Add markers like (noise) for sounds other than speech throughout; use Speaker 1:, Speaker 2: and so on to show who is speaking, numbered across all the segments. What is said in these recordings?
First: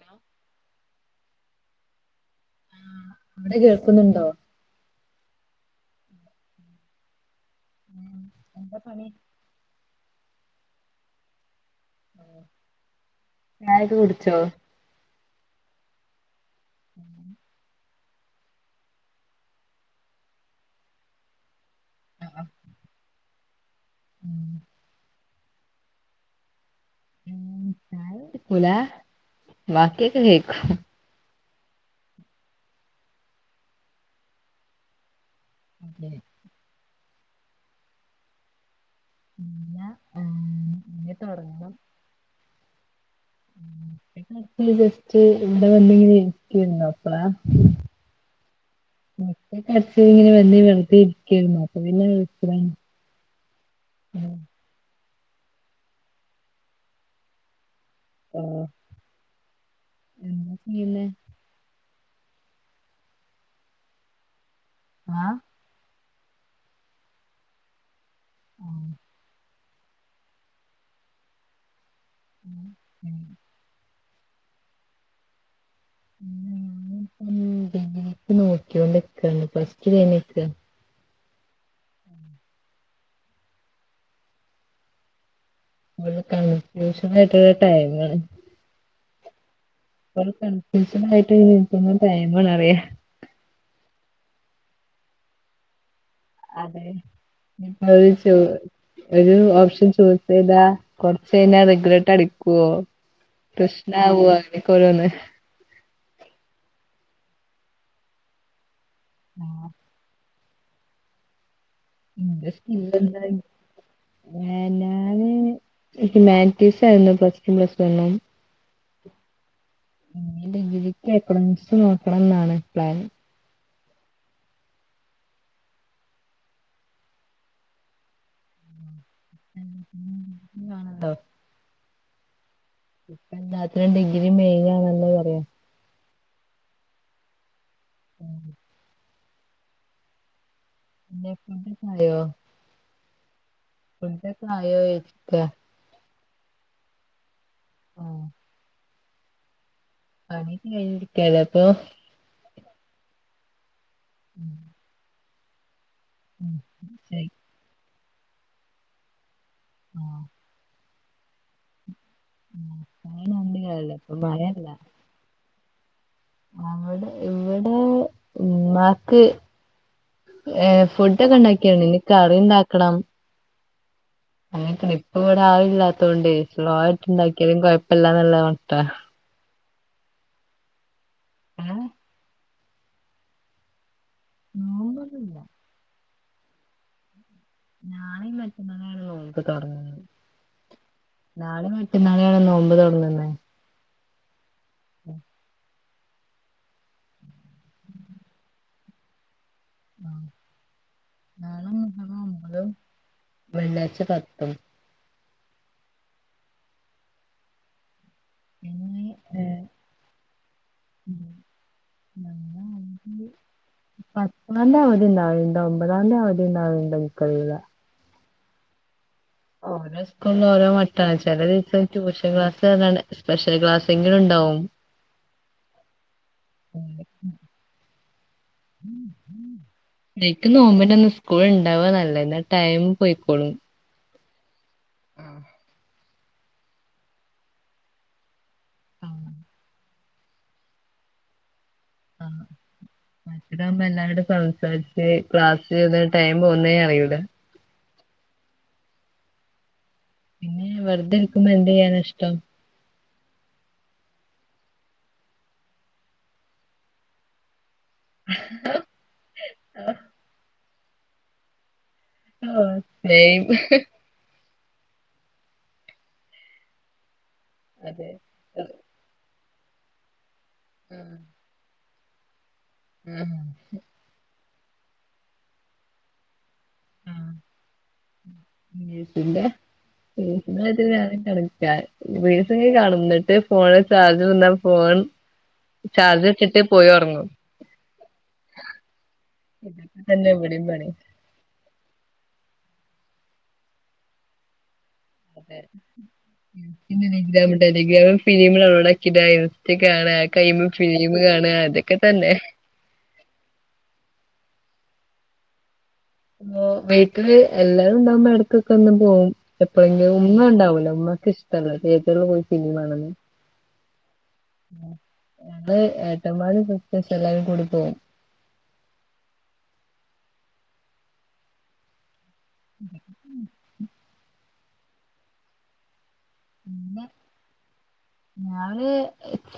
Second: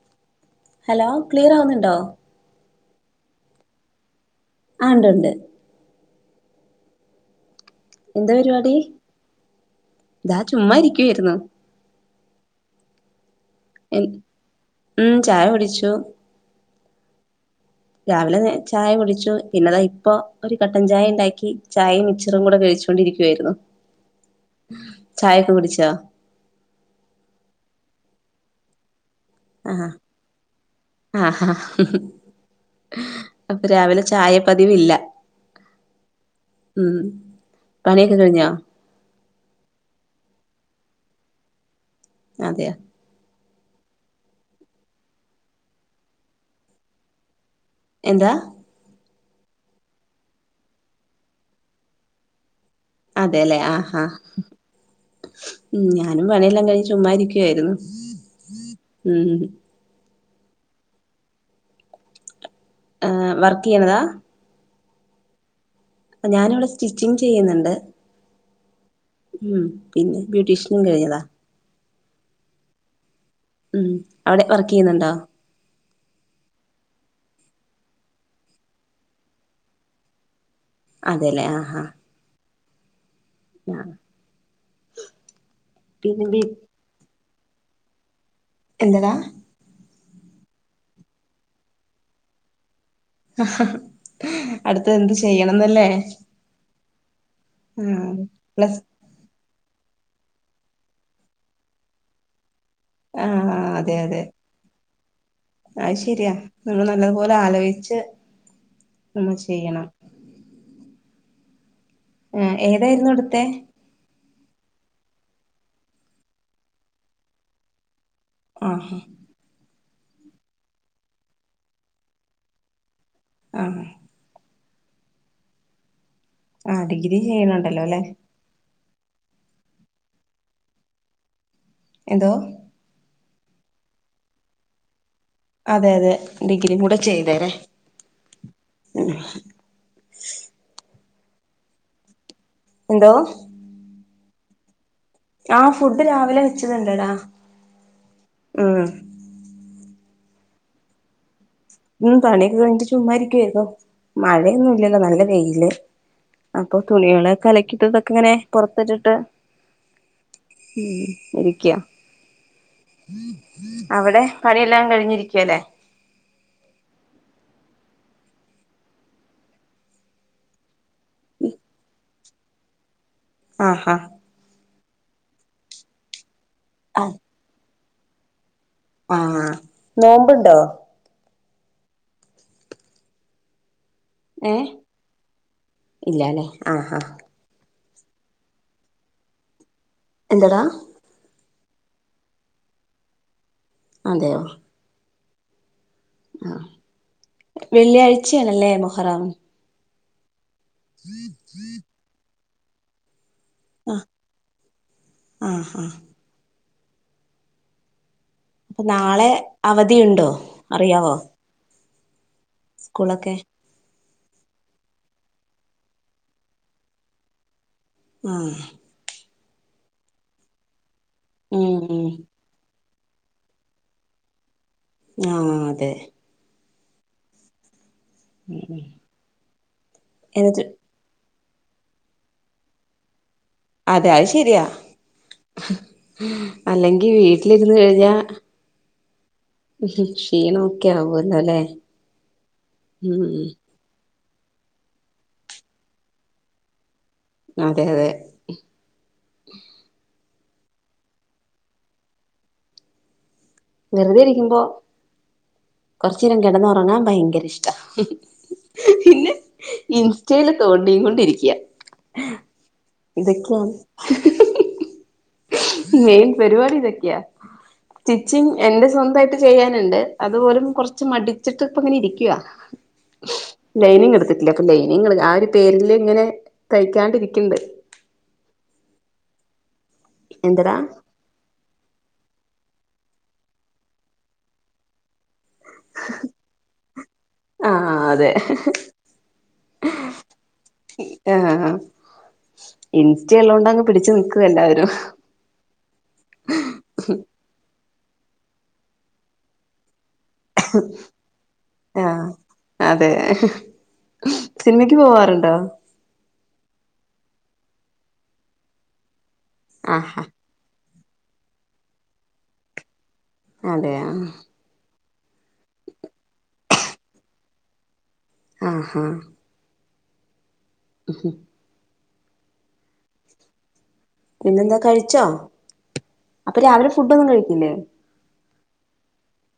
Speaker 1: Hello
Speaker 2: hello clear ആവുന്നുണ്ടോ
Speaker 1: ആഹ് അവിടെ കേൾക്കുന്നുണ്ടോ
Speaker 2: ആഹ് ഇണ്ട് ഇണ്ട്
Speaker 1: ഉം,
Speaker 2: എന്താ പരിപാടി
Speaker 1: പണി
Speaker 2: ഇതാ ചുമ്മാ ഇരിക്കുവായിരുന്നു
Speaker 1: ചായൊക്കെ
Speaker 2: എൻ-
Speaker 1: കുടിച്ചോ
Speaker 2: ഉം ചായ കുടിച്ചു
Speaker 1: ഉം
Speaker 2: രാവിലെ ചായ കുടിച്ചു പിന്നെതാ ഇപ്പോ ഒരു കട്ടൻ ചായ ഉണ്ടാക്കി ചായയും മിച്ചറും കൂടെ കഴിച്ചു ണ്ടരിക്കുവായിരുന്നു.
Speaker 1: ഉം
Speaker 2: ചായൊക്കെ കുടിച്ചോ
Speaker 1: ഉം ചായ ബാക്കിയൊക്കെ കേക്കും
Speaker 2: ആഹ് അപ്പൊ രാവിലെ ചായ പതിവില്ല
Speaker 1: അതെ
Speaker 2: ഉം പണിയൊക്കെ കഴിഞ്ഞാ
Speaker 1: ഇല്ല ഇനി തൊടങ്ങണം
Speaker 2: അതെയാ
Speaker 1: കട്ട്‌ ചെയ്ത് വെച്ച് ഇവിടെ വന്നിങ്ങനെ ഇരിക്കേര്ന്ന് അപ്പളാ
Speaker 2: എന്താ
Speaker 1: മുറ്റൊക്കെ അടിച്ച് ഇങ്ങനെ വന്ന് വെറുതെ ഇരിക്കേര്ന്നു അപ്പ പിന്നെ വിളിച്ചതാണ്
Speaker 2: അതേലെ ആഹാ ഉം ഞാനും പണയെല്ലാം കഴിഞ്ഞു ചുമ്മാ ഇരിക്കുവായിരുന്നു
Speaker 1: ആഹ്
Speaker 2: ഉം
Speaker 1: എന്താ ചെയ്യുന്നെ
Speaker 2: ആഹ് വർക്ക് ചെയ്യ്ണതാ
Speaker 1: ആഹ്
Speaker 2: ഇപ്പൊ ഞാനിവിടെ സ്റ്റിച്ചിങ്ങ് ചെയ്യുന്നുണ്ട്
Speaker 1: ആഹ്
Speaker 2: ഉം പിന്നെ ബ്യൂട്ടീഷ്യനും കഴിഞ്ഞതാ
Speaker 1: ഉം ഉം
Speaker 2: ഉം അവിടെ വർക്ക് ചെയ്യുന്നുണ്ടോ
Speaker 1: ഞാൻ ഇപ്പം ഡിഗ്രിക്ക് നോക്കിയൊണ്ട് നിക്ക പ്ലസ് ടു കഴിഞ്ഞു നിക്ക
Speaker 2: അതെല്ലേ ആഹ് ആഹ് ആഹ് പിന്നെ ബി
Speaker 1: ട്യൂഷൻ ആയിട്ടുള്ള ടൈം ആണ്
Speaker 2: എന്നതാ
Speaker 1: ട്യൂഷൻ കഴിഞ്ഞിട്ട് നിക്കുന്ന ടൈം ആണറിയ
Speaker 2: അടുത്ത് എന്ത് ചെയ്യണംന്നല്ലേ
Speaker 1: അതെ
Speaker 2: ആഹ്
Speaker 1: (unintelligible)
Speaker 2: പ്ലസ്
Speaker 1: ഒരു ഓപ്ഷൻ ചൂസ് ചെയ്താ കൊറച്ച് കഴിഞ്ഞാ റിഗ്രറ്റ് അടിക്കൊ പ്രശ്നവോ അങ്ങെനെക്കെ ഓരോന്ന്
Speaker 2: അയ്ശരിയാ നമ്മൾ നല്ലതുപോലെ ആലോയ്ച്ച് നമ്മൾ
Speaker 1: ആ,
Speaker 2: ചെയ്യണം ആഹ്
Speaker 1: (unintelligible)
Speaker 2: ഏതായിരുന്നു
Speaker 1: എന്തായി
Speaker 2: എടുത്തെ
Speaker 1: ഞാന് ഹ്യുമാനിറ്റീസ് ആയിരുന്നു പസ്ടുവും പ്ലസ് വണ്ണും
Speaker 2: ആഹ്
Speaker 1: ഡിഗ്രിക്ക് എകണോമിക്‌സ് നോക്കണംന്നാണ് പ്ലാന്
Speaker 2: ആഹ് ആഹ് ഡിഗ്രി ചെയ്യണണ്ടല്ലോ അല്ലെ
Speaker 1: (unintelligible)
Speaker 2: എന്തോ
Speaker 1: ഇപ്പൊ എല്ലാത്തിനും ഡിഗ്രി മെയിന് ആണെന്ന് പറയാം
Speaker 2: അതെ അതെ ഡിഗ്രി കൂടെ ചെയ്തരെേ
Speaker 1: ഉം
Speaker 2: ആഹ്
Speaker 1: പിന്നെ ഫുടൊക്കെ ആയോ
Speaker 2: എന്തോ
Speaker 1: ഫുടൊക്കെ ആയോ ചോയ്ക്ക
Speaker 2: ആഹ് ഫുഡ് രാവിലെ വെച്ചതുണ്ടെടാ
Speaker 1: ആഹ്
Speaker 2: ഉം
Speaker 1: പണിക്കെ കഴിഞ്ഞിരിക്കല്ലേ അപ്പൊ
Speaker 2: ഉം പണി ഒക്കെ കഴിഞ്ഞിട്ട് ചുമ്മാരിക്കുവരുന്നു മഴയൊന്നും ഇല്ലല്ലോ നല്ല വെയില് അപ്പൊ
Speaker 1: ശരി
Speaker 2: തുണികളൊെക്കെ അലക്കിട്ടതൊക്കെ ഇങ്ങനെ പുറത്തിട്ടിട്ട്
Speaker 1: ആഹ്
Speaker 2: ഉം ഇരിക്ക്യ
Speaker 1: അങ്ങനെണ്ട് കാലം ഇപ്പൊ
Speaker 2: അവിടെ
Speaker 1: മഴല്ല
Speaker 2: പണിയെല്ലാം കഴിഞ്ഞിരിക്കാല്ലേ
Speaker 1: അവിടെ ഇവിടെ ഉമ്മക്ക്‌ ഏഹ് ഫുഡൊക്കെ ഉണ്ടാക്കിയാണ് ഇനി കറി ഉണ്ടാക്കണം
Speaker 2: ആഹാ
Speaker 1: അങ്ങനെ ഇപ്പ ഇവിടെ ആളില്ലാത്തൊണ്ടയ് സ്ലോ
Speaker 2: ആ
Speaker 1: ആയിട്ടുണ്ടാക്കിയാലും കൊഴപല്ലന്ന്ള്ള മട്ടാ
Speaker 2: ആഹ് നോമ്പുണ്ടോ
Speaker 1: ഉം
Speaker 2: ഏഹ്
Speaker 1: നോമ്പൊന്നുല്ല
Speaker 2: ഇല്ലാലെ ആഹ് ആഹ്
Speaker 1: നാളെയും മറ്റന്നാളുമാണ് നോമ്പ് തുടങ്ങുന്നത്
Speaker 2: എന്തടാ
Speaker 1: നാളെ മറ്റന്നാളേണ് നോമ്പ് തൊടങ്ങുന്നെ
Speaker 2: അതെയോ
Speaker 1: (inaudible)
Speaker 2: ആഹ് വെള്ളിയാഴ്ചയാണല്ലേ മൊഹറം
Speaker 1: നമ്മള്
Speaker 2: ആ
Speaker 1: വെള്ളിയാഴ്ച്ച കത്തും.
Speaker 2: ആഹ് ആഹ് അപ്പൊ
Speaker 1: പിന്നെ
Speaker 2: നാളെ
Speaker 1: ഏഹ്
Speaker 2: അവധിയുണ്ടോ അറിയാവോ?
Speaker 1: ഞങ്ങ വണ്ട്.
Speaker 2: സ്കൂളൊക്കെ
Speaker 1: പത്താന്തി അവധിണ്ടാവലുണ്ട് ഒമ്പതാന്തി അവതിണ്ടാവലുണ്ടോ ഇൻക്കറീല
Speaker 2: ആഹ്
Speaker 1: ഓരോ സ്കൂളും ഓരോ മട്ടാണ് ചെല
Speaker 2: ഉം
Speaker 1: ദിവസം
Speaker 2: ഉം
Speaker 1: ട്യൂഷൻ ക്ലാസ് പറഞ്ഞാണ്ട് സ്പെഷ്യൽ ക്ലാസെങ്കിലും ഇണ്ടാവും
Speaker 2: ആഹ് അതെ
Speaker 1: ഉം നേര്ക്ക്
Speaker 2: എന്നിട്ട്
Speaker 1: നോമ്പിന്റെ അന്ന് സ്കൂൾ ഉണ്ടാവാ നല്ലത് എന്നാ ടൈം പോയിക്കോളും
Speaker 2: അതെ അത് ശരിയാ അല്ലെങ്കി വീട്ടിലിരുന്ന് കഴിഞ്ഞാൽ.
Speaker 1: ആഹ്
Speaker 2: ഉം ഉം ക്ഷീണം ഒക്കെ ആവല്ലോല്ലേ?
Speaker 1: ആഹ് മറ്റതാവുമ്പോ എല്ലാരുടെയും സംസാരി ഏഹ് ക്ലാസ് ചെയ്ത ടൈം പോന്നേ അറിയൂല്ല
Speaker 2: അതെ അതെ.
Speaker 1: പിന്നെ വെറുതെ ഇരിക്കുമ്പോ എന്ത് ചെയ്യാനാ ഇഷ്ടം?
Speaker 2: വെറുതെ ഇരിക്കുമ്പോ കൊറച്ചരം കെടന്ന് ഒറങ്ങാൻ ഭയങ്കര ഇഷ് പിന്നെ ഇൻസ്റ്റൽ തോണ്ടീ കൊണ്ടിരിക്ക്യാ
Speaker 1: ആഹ് സെയിം
Speaker 2: ഇതൊക്കെയാണ്. മെയിൻ പരിപാടിതൊക്കെയാ.
Speaker 1: അതെ
Speaker 2: ച്ചും എന്റെ സ്വന്തായിട്ട് ചെയ്യാനുണ്ട് അത്പോലും
Speaker 1: ആഹ്
Speaker 2: കൊറച്ച് മടിച്ചിട്ട് ഇപ്പം ഇങ്ങനെ ഇരിക്കുവാ
Speaker 1: ഉം
Speaker 2: ലൈനിങ് എടുത്തിട്ടില്ല അപ്പൊ ലൈനി ആ ഒരു പേരില് ഇങ്ങനെ തയ്ക്കാണ്ടിരിക്കുന്നുണ്ട്.
Speaker 1: അനിയത്തിന്റെ
Speaker 2: എന്തടാ
Speaker 1: ഓക്ക്പ്പത് ഏറെക്കാരം റിൻസൊക്കെ കാണും ന്നട്ട് ഫോണില് ചാർജ് തീർന്നാ ഫോൺ. ചാർജ്നിട്ടിട്ട് പോയി ഒറങ്ങും
Speaker 2: ആഹ് അതെ
Speaker 1: ഇതന്നെ ഇവിടിം പണി
Speaker 2: ആഹ് ഇൻസ്റ്റ ഉള്ളോണ്ടങ്ങ് പിടിച്ചു നിക്കും എല്ലാവരും.
Speaker 1: അതെ പിന്നെ ടെലഗ്രാം ടെലഗ്രാമില് ഫിലിം ഡൌൺലോഡ് ആക്കിടാ ഇൻസ്റ്റ കാണാ കയ്യുമ്പോ ഫിലിം കാണാ അതൊക്കെ
Speaker 2: ആഹ്
Speaker 1: തന്നെ.
Speaker 2: അതെ സിനിമക്ക് പോവാറുണ്ടോ?
Speaker 1: വീട്ടില് എല്ലാരും ഇണ്ടാവുമ്പോ എടക്കൊക്കെ ഒന്ന് പോവും എപ്പോഴെങ്കിലും
Speaker 2: ആഹാ
Speaker 1: ഉമ്മ ഉണ്ടാവൂലാ ഉമ്മക്ക് ഇഷ്ടമല്ല തിയേറ്ററിൽ പോയി സിനിമകാണുന്നെ
Speaker 2: അതെയാ
Speaker 1: അത് ഏട്ടമ്മാര് ഒട്ടും ഇഷ്ടല്ല എല്ലാരും കൂടി പോവും
Speaker 2: ആഹാ ഉം
Speaker 1: (inaudible)
Speaker 2: പിന്നെന്താ കഴിച്ചോ അപ്പോ രാവിലെ
Speaker 1: ഉമ്മ
Speaker 2: ഫുഡൊന്നും കഴിക്കില്ലേ
Speaker 1: ഞാന്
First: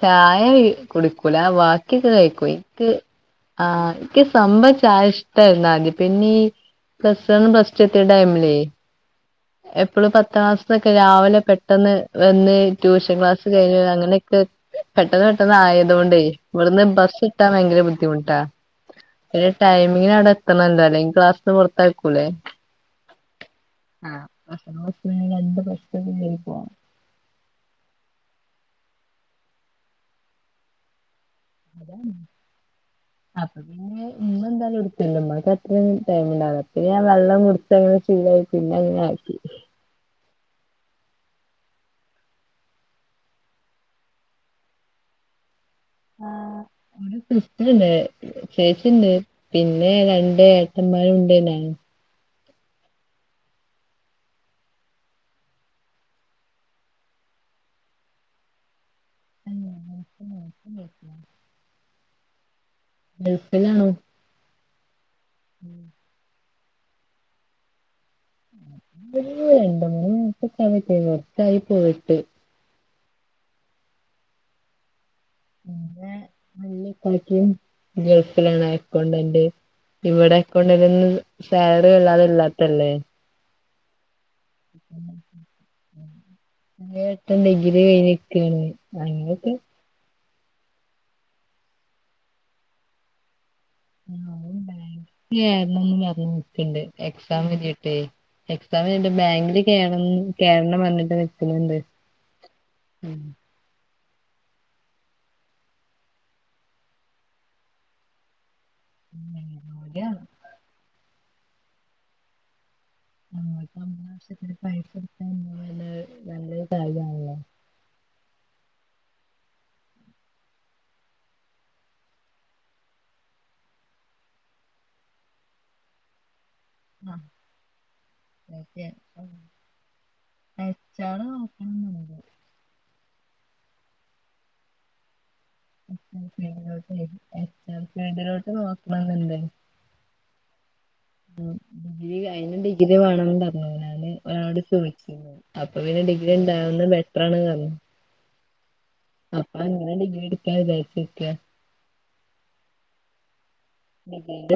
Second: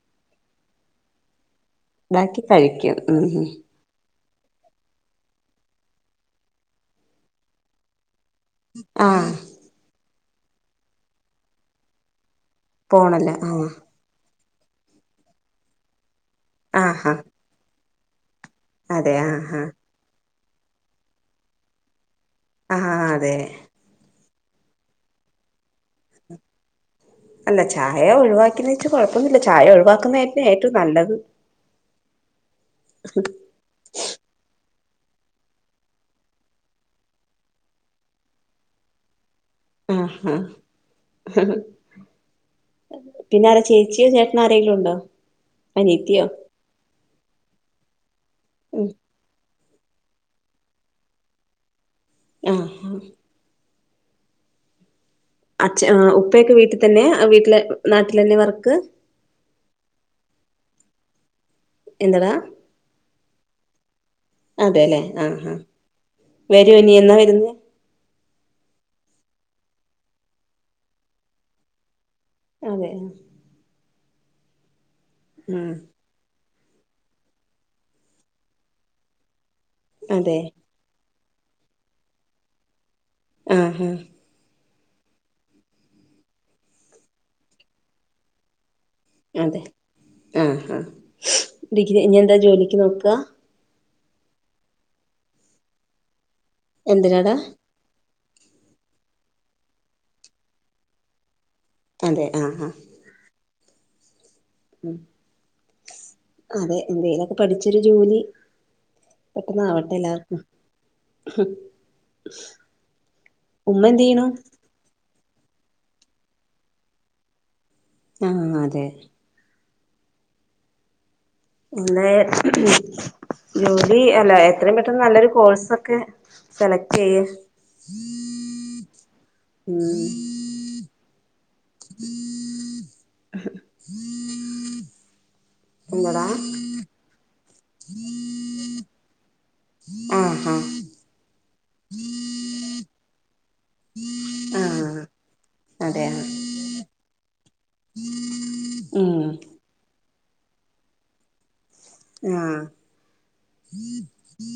Speaker 1: ചായ ഈ കുടിക്കൂല വാ ക്കിക്കോ
Speaker 2: ഉണ്ടാക്കി
Speaker 1: കഴിക്കോയ് ഇക്ക്
Speaker 2: കഴിക്കും ഉം ഉം
Speaker 1: ആ ഇക്ക് സംഭവം ചായ ഇഷ്ടായ്രുന്നു ആദ്യം പിന്നെ ഈ പ്ലസ് വൺ പ്ലസ് റ്റൂ എത്തിയ ടൈമിലേ.
Speaker 2: ആഹ്
Speaker 1: എപ്പള് പത്താം ക്ലാസ്സ്ന്നൊക്കെ രാവ് ലെ പെട്ടെന്ന് വന്ന്. ട്യൂഷൻ
Speaker 2: പോണല്ലേ
Speaker 1: ക്ലാസ്
Speaker 2: ആഹ്
Speaker 1: കഴിഞ്ഞു അങ്ങനെക്കെ പെട്ടെന്ന് പെട്ടന്ന് ആയതോണ്ടേയ് ഇവട്ന്ന്
Speaker 2: ആഹാ
Speaker 1: ബസ്സ് ട്ടാം ഭയങ്കര ബുദ്ധിമുട്ടാ
Speaker 2: അതെ
Speaker 1: അയ്‌ന്റെ
Speaker 2: ആഹാ
Speaker 1: ടൈമ് മിങ്ങിനവ്ടെ എത്തണല്ലോ അല്ലങ്കി ക്ലാസ്ന്ന് പൊർത്താക്കൂല്ലേ
Speaker 2: ആഹ് അതെ
Speaker 1: ആ (unintelligible)
Speaker 2: അല്ല ചായ ഒഴിവാക്കിന്നെച്ച് കൊഴപ്പൊന്നുല്ല ചായ ഒഴിവാക്കുന്നന്നേറ്റവും നല്ലത്
Speaker 1: ഉം അപ്പ പിന്നെ ഉമ്മ എന്താലും (unintelligible) ഉമ്മാക്ക് അതൃമ് ടൈമ് ഉണ്ടാവ് ല അപ്പ പിന്നെ ഞാൻ വെള്ളം കുട്ച്ചങ്ങനെ ശീലായ് പിന്നെ അങ്ങനെ ആക്കി
Speaker 2: ആഹാ പിന്നാരാ ചേച്ചിയോ ചേട്ടനാരെങ്കിലുണ്ടോ അനിയത്തിയോ
Speaker 1: പിന്നെ സിസ്റ്ററ്ണ്ട്
Speaker 2: ഉം
Speaker 1: ചേച്ചിണ്ട് പിന്നെ രണ്ട് ഏട്ടന്മാരുണ്ട് നാനും
Speaker 2: ആഹ് അഛ ആ ഉപ്പയൊക്കെ വീട്ട് തന്നെ വീട്ട്ലെ നാട്ട്ലെന്നെ വർക്ക്
Speaker 1: (unintelligible)
Speaker 2: എന്തടാ
Speaker 1: ഗൾഫിലാണോ
Speaker 2: അതെ ലേ ആ ആ വരുവനി എന്നാ വരുന്നേ
Speaker 1: ഒരു രണ്ടു മൂന്ന് മാസൊക്കെ കയ്ഞ്ഞ്ട്ട് വെരും എട്ടായി പോയിട്ട്
Speaker 2: അതെ
Speaker 1: പിന്നെ വല്ല്യ ഇക്കാക്കിം ഗൾഫിലാണ് അക്കൗണ്ടന്റ് ഇവ്ടെ
Speaker 2: അതെ ആഹ് അതെ
Speaker 1: അക്കൗണ്ടന്റ്ന് ഒന്നും സാലറി വല്ലാതെ ഇല്ലാത്തല്ലേ
Speaker 2: ആഹ് ആഹ്
Speaker 1: ഒര് എട്ടൻ ഡിഗ്രി കഴിഞ്ഞ് ക്കാണ്
Speaker 2: അതെ ആ ആ ഡിഗ്രി കഴിഞ്ഞെന്താ ജോലിയ്ക്ക് നോക്കാ
Speaker 1: അവൻ ബേങ്ക്ക്ക്‌ കേര്ണം ന്നും പർഞ്ഞ് നിക്ക്ണ്ട്
Speaker 2: എന്തിനാടാ
Speaker 1: എക്സാം കയ്ഞ്ട്ടേയ് എക്സാം കയ്ഞ്ട്ട് ബേങ്കില് കേർ കേര്ണം പർഞ്ട്ട് നിക്ക്ന്ന്ണ്ട്
Speaker 2: അതെ ആ ആ
Speaker 1: ഉം
Speaker 2: അതെ എന്തേലൊക്കെ പഠിച്ചൊരു ജോലി പെട്ടെന്നാവട്ടെ
Speaker 1: ജോലിയാണ്
Speaker 2: എല്ലാർക്കും
Speaker 1: അവനോൽക്ക് അവന് ആവശ്യത്തിന് പൈസ കിട്ടാന്ന് പർഞ്ഞാ നല്ലൊര് നല്ലൊര് കാര്യാൺള്ളോ
Speaker 2: ആ അതെ ല്ലേ ജോലി അല്ല എത്രയും പെട്ടെന്ന് നല്ലൊരു കോഴ്സൊക്കെ സെലക്റ്റ് ചെയ്യ്
Speaker 1: ആഹ് ഓക്കെ
Speaker 2: ഉം
Speaker 1: (unintelligible)
Speaker 2: (unintelligible)
Speaker 1: എച്ചാർ
Speaker 2: എന്താടാ
Speaker 1: ഫീൽഡ്ലോട്ടെ എച്ചാർ ഫീൽഡിലോട്ട് നോക്കണംന്ന്ണ്ട്
Speaker 2: ആഹ് ആഹ്
Speaker 1: ഡിഗ്രി അയിനും ഡിഗ്രി വേണം ന്താ ഞാൻ ഒരാളോട്
Speaker 2: ആഹ്
Speaker 1: ചോയിച്ചിന്നു അപ്പൊ പിന്നെ
Speaker 2: അതെ
Speaker 1: ഡിഗ്രി ഇണ്ടാവുന്നത് ബെറ്ററാണ് പറഞ്ഞു
Speaker 2: ഉം
Speaker 1: അപ്പൊ അങ്ങനെ ഡിഗ്രിട്ക്കാ വിചാരിച് നിക്ക
Speaker 2: ആഹ്
Speaker 1: (unintelligible)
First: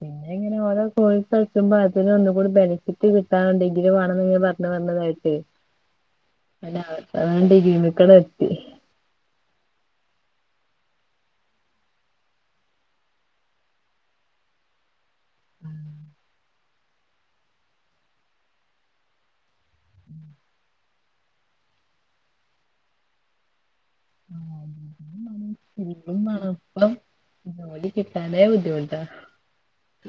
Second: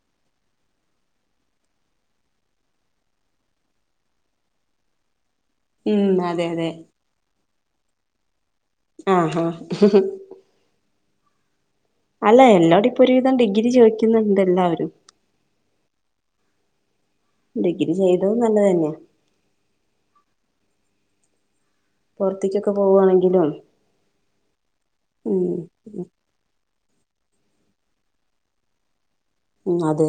Speaker 1: പിന്നെങ്ങന ഓരോ കോഴ്സ് ഇട്ക്കുമ്പോ അതിന് ഒന്നും കൂടി ബെനിഫിറ്റ് കിട്ടാന് ഡിഗ്രി വേണംന്ന് ഇങ്ങനെ പറഞ്ഞ് പറഞ്ഞ് ഇതായിട്ടെ
Speaker 2: ഉം അതെ അതെ
Speaker 1: അങ്ങനെ ഡിഗ്രിമ്മെക്കണ്ട് എത്തി
Speaker 2: ആഹ് ആഹ് അല്ല എല്ലോടിം ഇപ്പൊ ഒരുവിധം ഡിഗ്രി ചോദിക്കുന്നുണ്ട് എല്ലാവരും
Speaker 1: ഉം
Speaker 2: ഡിഗ്രി ചെയ്തതും നല്ലതന്നെയാ പുറത്തിക്കൊക്കെ പോവാണെങ്കിലും ഉം
Speaker 1: മണപ്പം ജോലിക്കിട്ടാനേ ബുദ്ധിമുട്ടാ
Speaker 2: ഉം അതെ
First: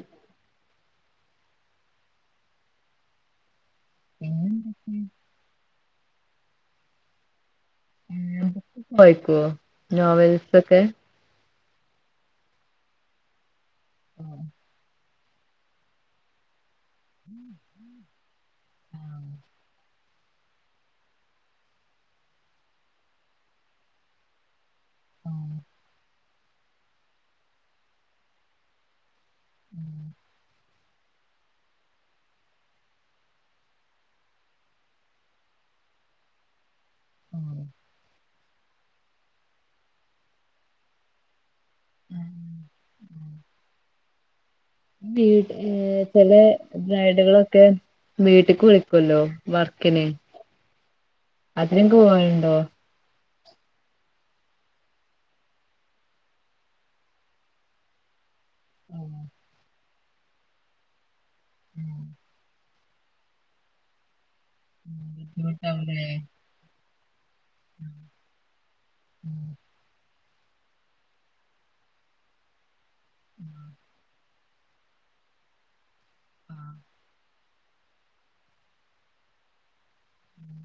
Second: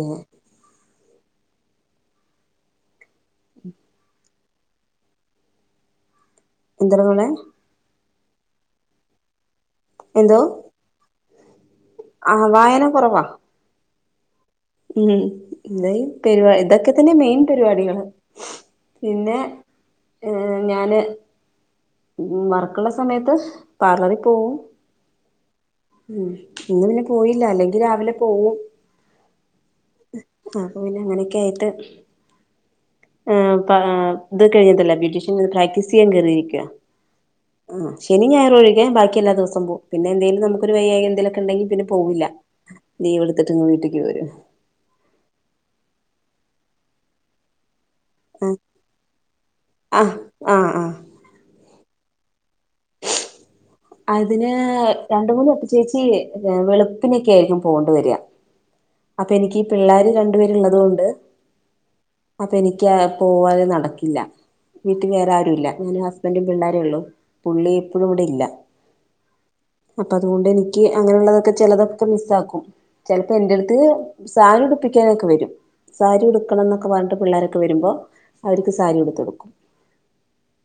Speaker 1: പിന്നെന്തൊക്കെ
Speaker 2: എന്തര് മോളെ
Speaker 1: വായിക്കോ
Speaker 2: എന്തോ
Speaker 1: നോവൽസൊക്കെ
Speaker 2: ആഹ് വായന കുറവാ
Speaker 1: ഉം
Speaker 2: ഉം ഇത പരിപാ ഇതൊക്കെ തന്നെ മെയിൻ പരിപാടികള് പിന്നെ ഏഹ് ഞാന് ഉം വർക്കുള്ള സമയത്ത് പാർലറിൽ പോവും
Speaker 1: ആഹ്
Speaker 2: ഉം ഇന്ന് പിന്നെ പോയില്ല അല്ലെങ്കിൽ രാവിലെ പോവും ആഹ് ഇപ്പോ പിന്നെ അങ്ങനെയൊക്കെ ആയിട്ട് ആഹ് ഇപ്പൊ ആ ഇത് കഴിഞ്ഞതല്ല ബ്യൂട്ടീഷ്യൻ പ്രാക്ടീസ് ചെയ്യാൻ കയറിയിരിക്കുവ
Speaker 1: ആഹ്
Speaker 2: ആഹ് ശനിയും ഞായറൊഴികെ ബാക്കി എല്ലാ ദിവസും പോവും പിന്നെ എന്തേലും നമുക്ക് ഒരു വെയ്യായി എന്തെലൊക്കെ ഉണ്ടെങ്കിൽ പിന്നെ പോവൂല്ല ലീവെടുത്തിട്ട്ങ്ങ് വീട്ട്ക്കി പോരും
Speaker 1: വീ ഏഹ് ചെല ബ്രയിഡുകളൊക്കെ വീട്ട്ക്ക് വിളിക്കൊല്ലോ
Speaker 2: ആ
Speaker 1: വർക്കിന്
Speaker 2: ആ ആ
Speaker 1: അതിനൊക്കെ പോവലുണ്ടോ (unintelligible)
Speaker 2: അതിന് രണ്ട് മൂന്ന് വട്ടം ചേച്ചി വെളുപ്പിനൊക്കെ ആയിരിക്കും പോവേണ്ടി വര അപ്പൊ എനിക്ക് ഈ പിള്ളാര് രണ്ടു പേര് ഉള്ളത് കൊണ്ട്
Speaker 1: ഉം
Speaker 2: അപ്പ എനിക്ക് പോവല് നടക്കില്ല വീട്ടിൽ വേറെ ആരുല്ല
Speaker 1: ബുദ്ധിമുട്ടാവുലേ
Speaker 2: ഞാനും ഹസ്ബന്റും പിള്ളോരും ഒള്ളു പുള്ളി ഇപ്പഴും ഇവിടെ ഇല്ല
Speaker 1: ഉം
Speaker 2: അപ്പ അതുകൊണ്ട് എനിക്ക് അങ്ങനെയുള്ളതൊക്കെ ചിലതൊക്കെ മിസ് ആക്കും ചിലപ്പോ എന്റെ അടുത്ത് സാരി ഉടിപ്പിക്കാനൊക്കെ വരും സാരി ഉടുക്കണംന്നൊക്കെ പറഞ്ഞിട്ട് പിള്ളേരൊക്കെ വരുമ്പോ അവര്ക്ക് സാരി ഉടുത്ത് കൊടുക്കും
Speaker 1: ഉം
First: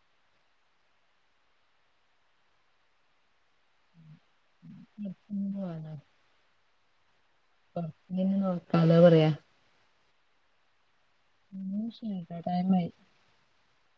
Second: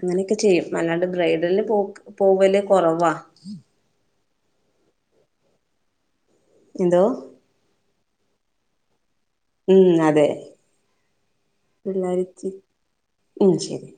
Speaker 2: അങ്ങനെയൊക്കെ ചെയ്യും അല്ലാണ്ട് ബ്രൈഡലന് പോക് പോവല് കൊറവാ എന്തോ
Speaker 1: നോക്കാലോ പറയാ
Speaker 2: ഉം അതെ പിള്ളേര്
Speaker 1: ശരിട്ടോ
Speaker 2: ത്തിരി
Speaker 1: ടൈമായി
Speaker 2: ഉം ശരി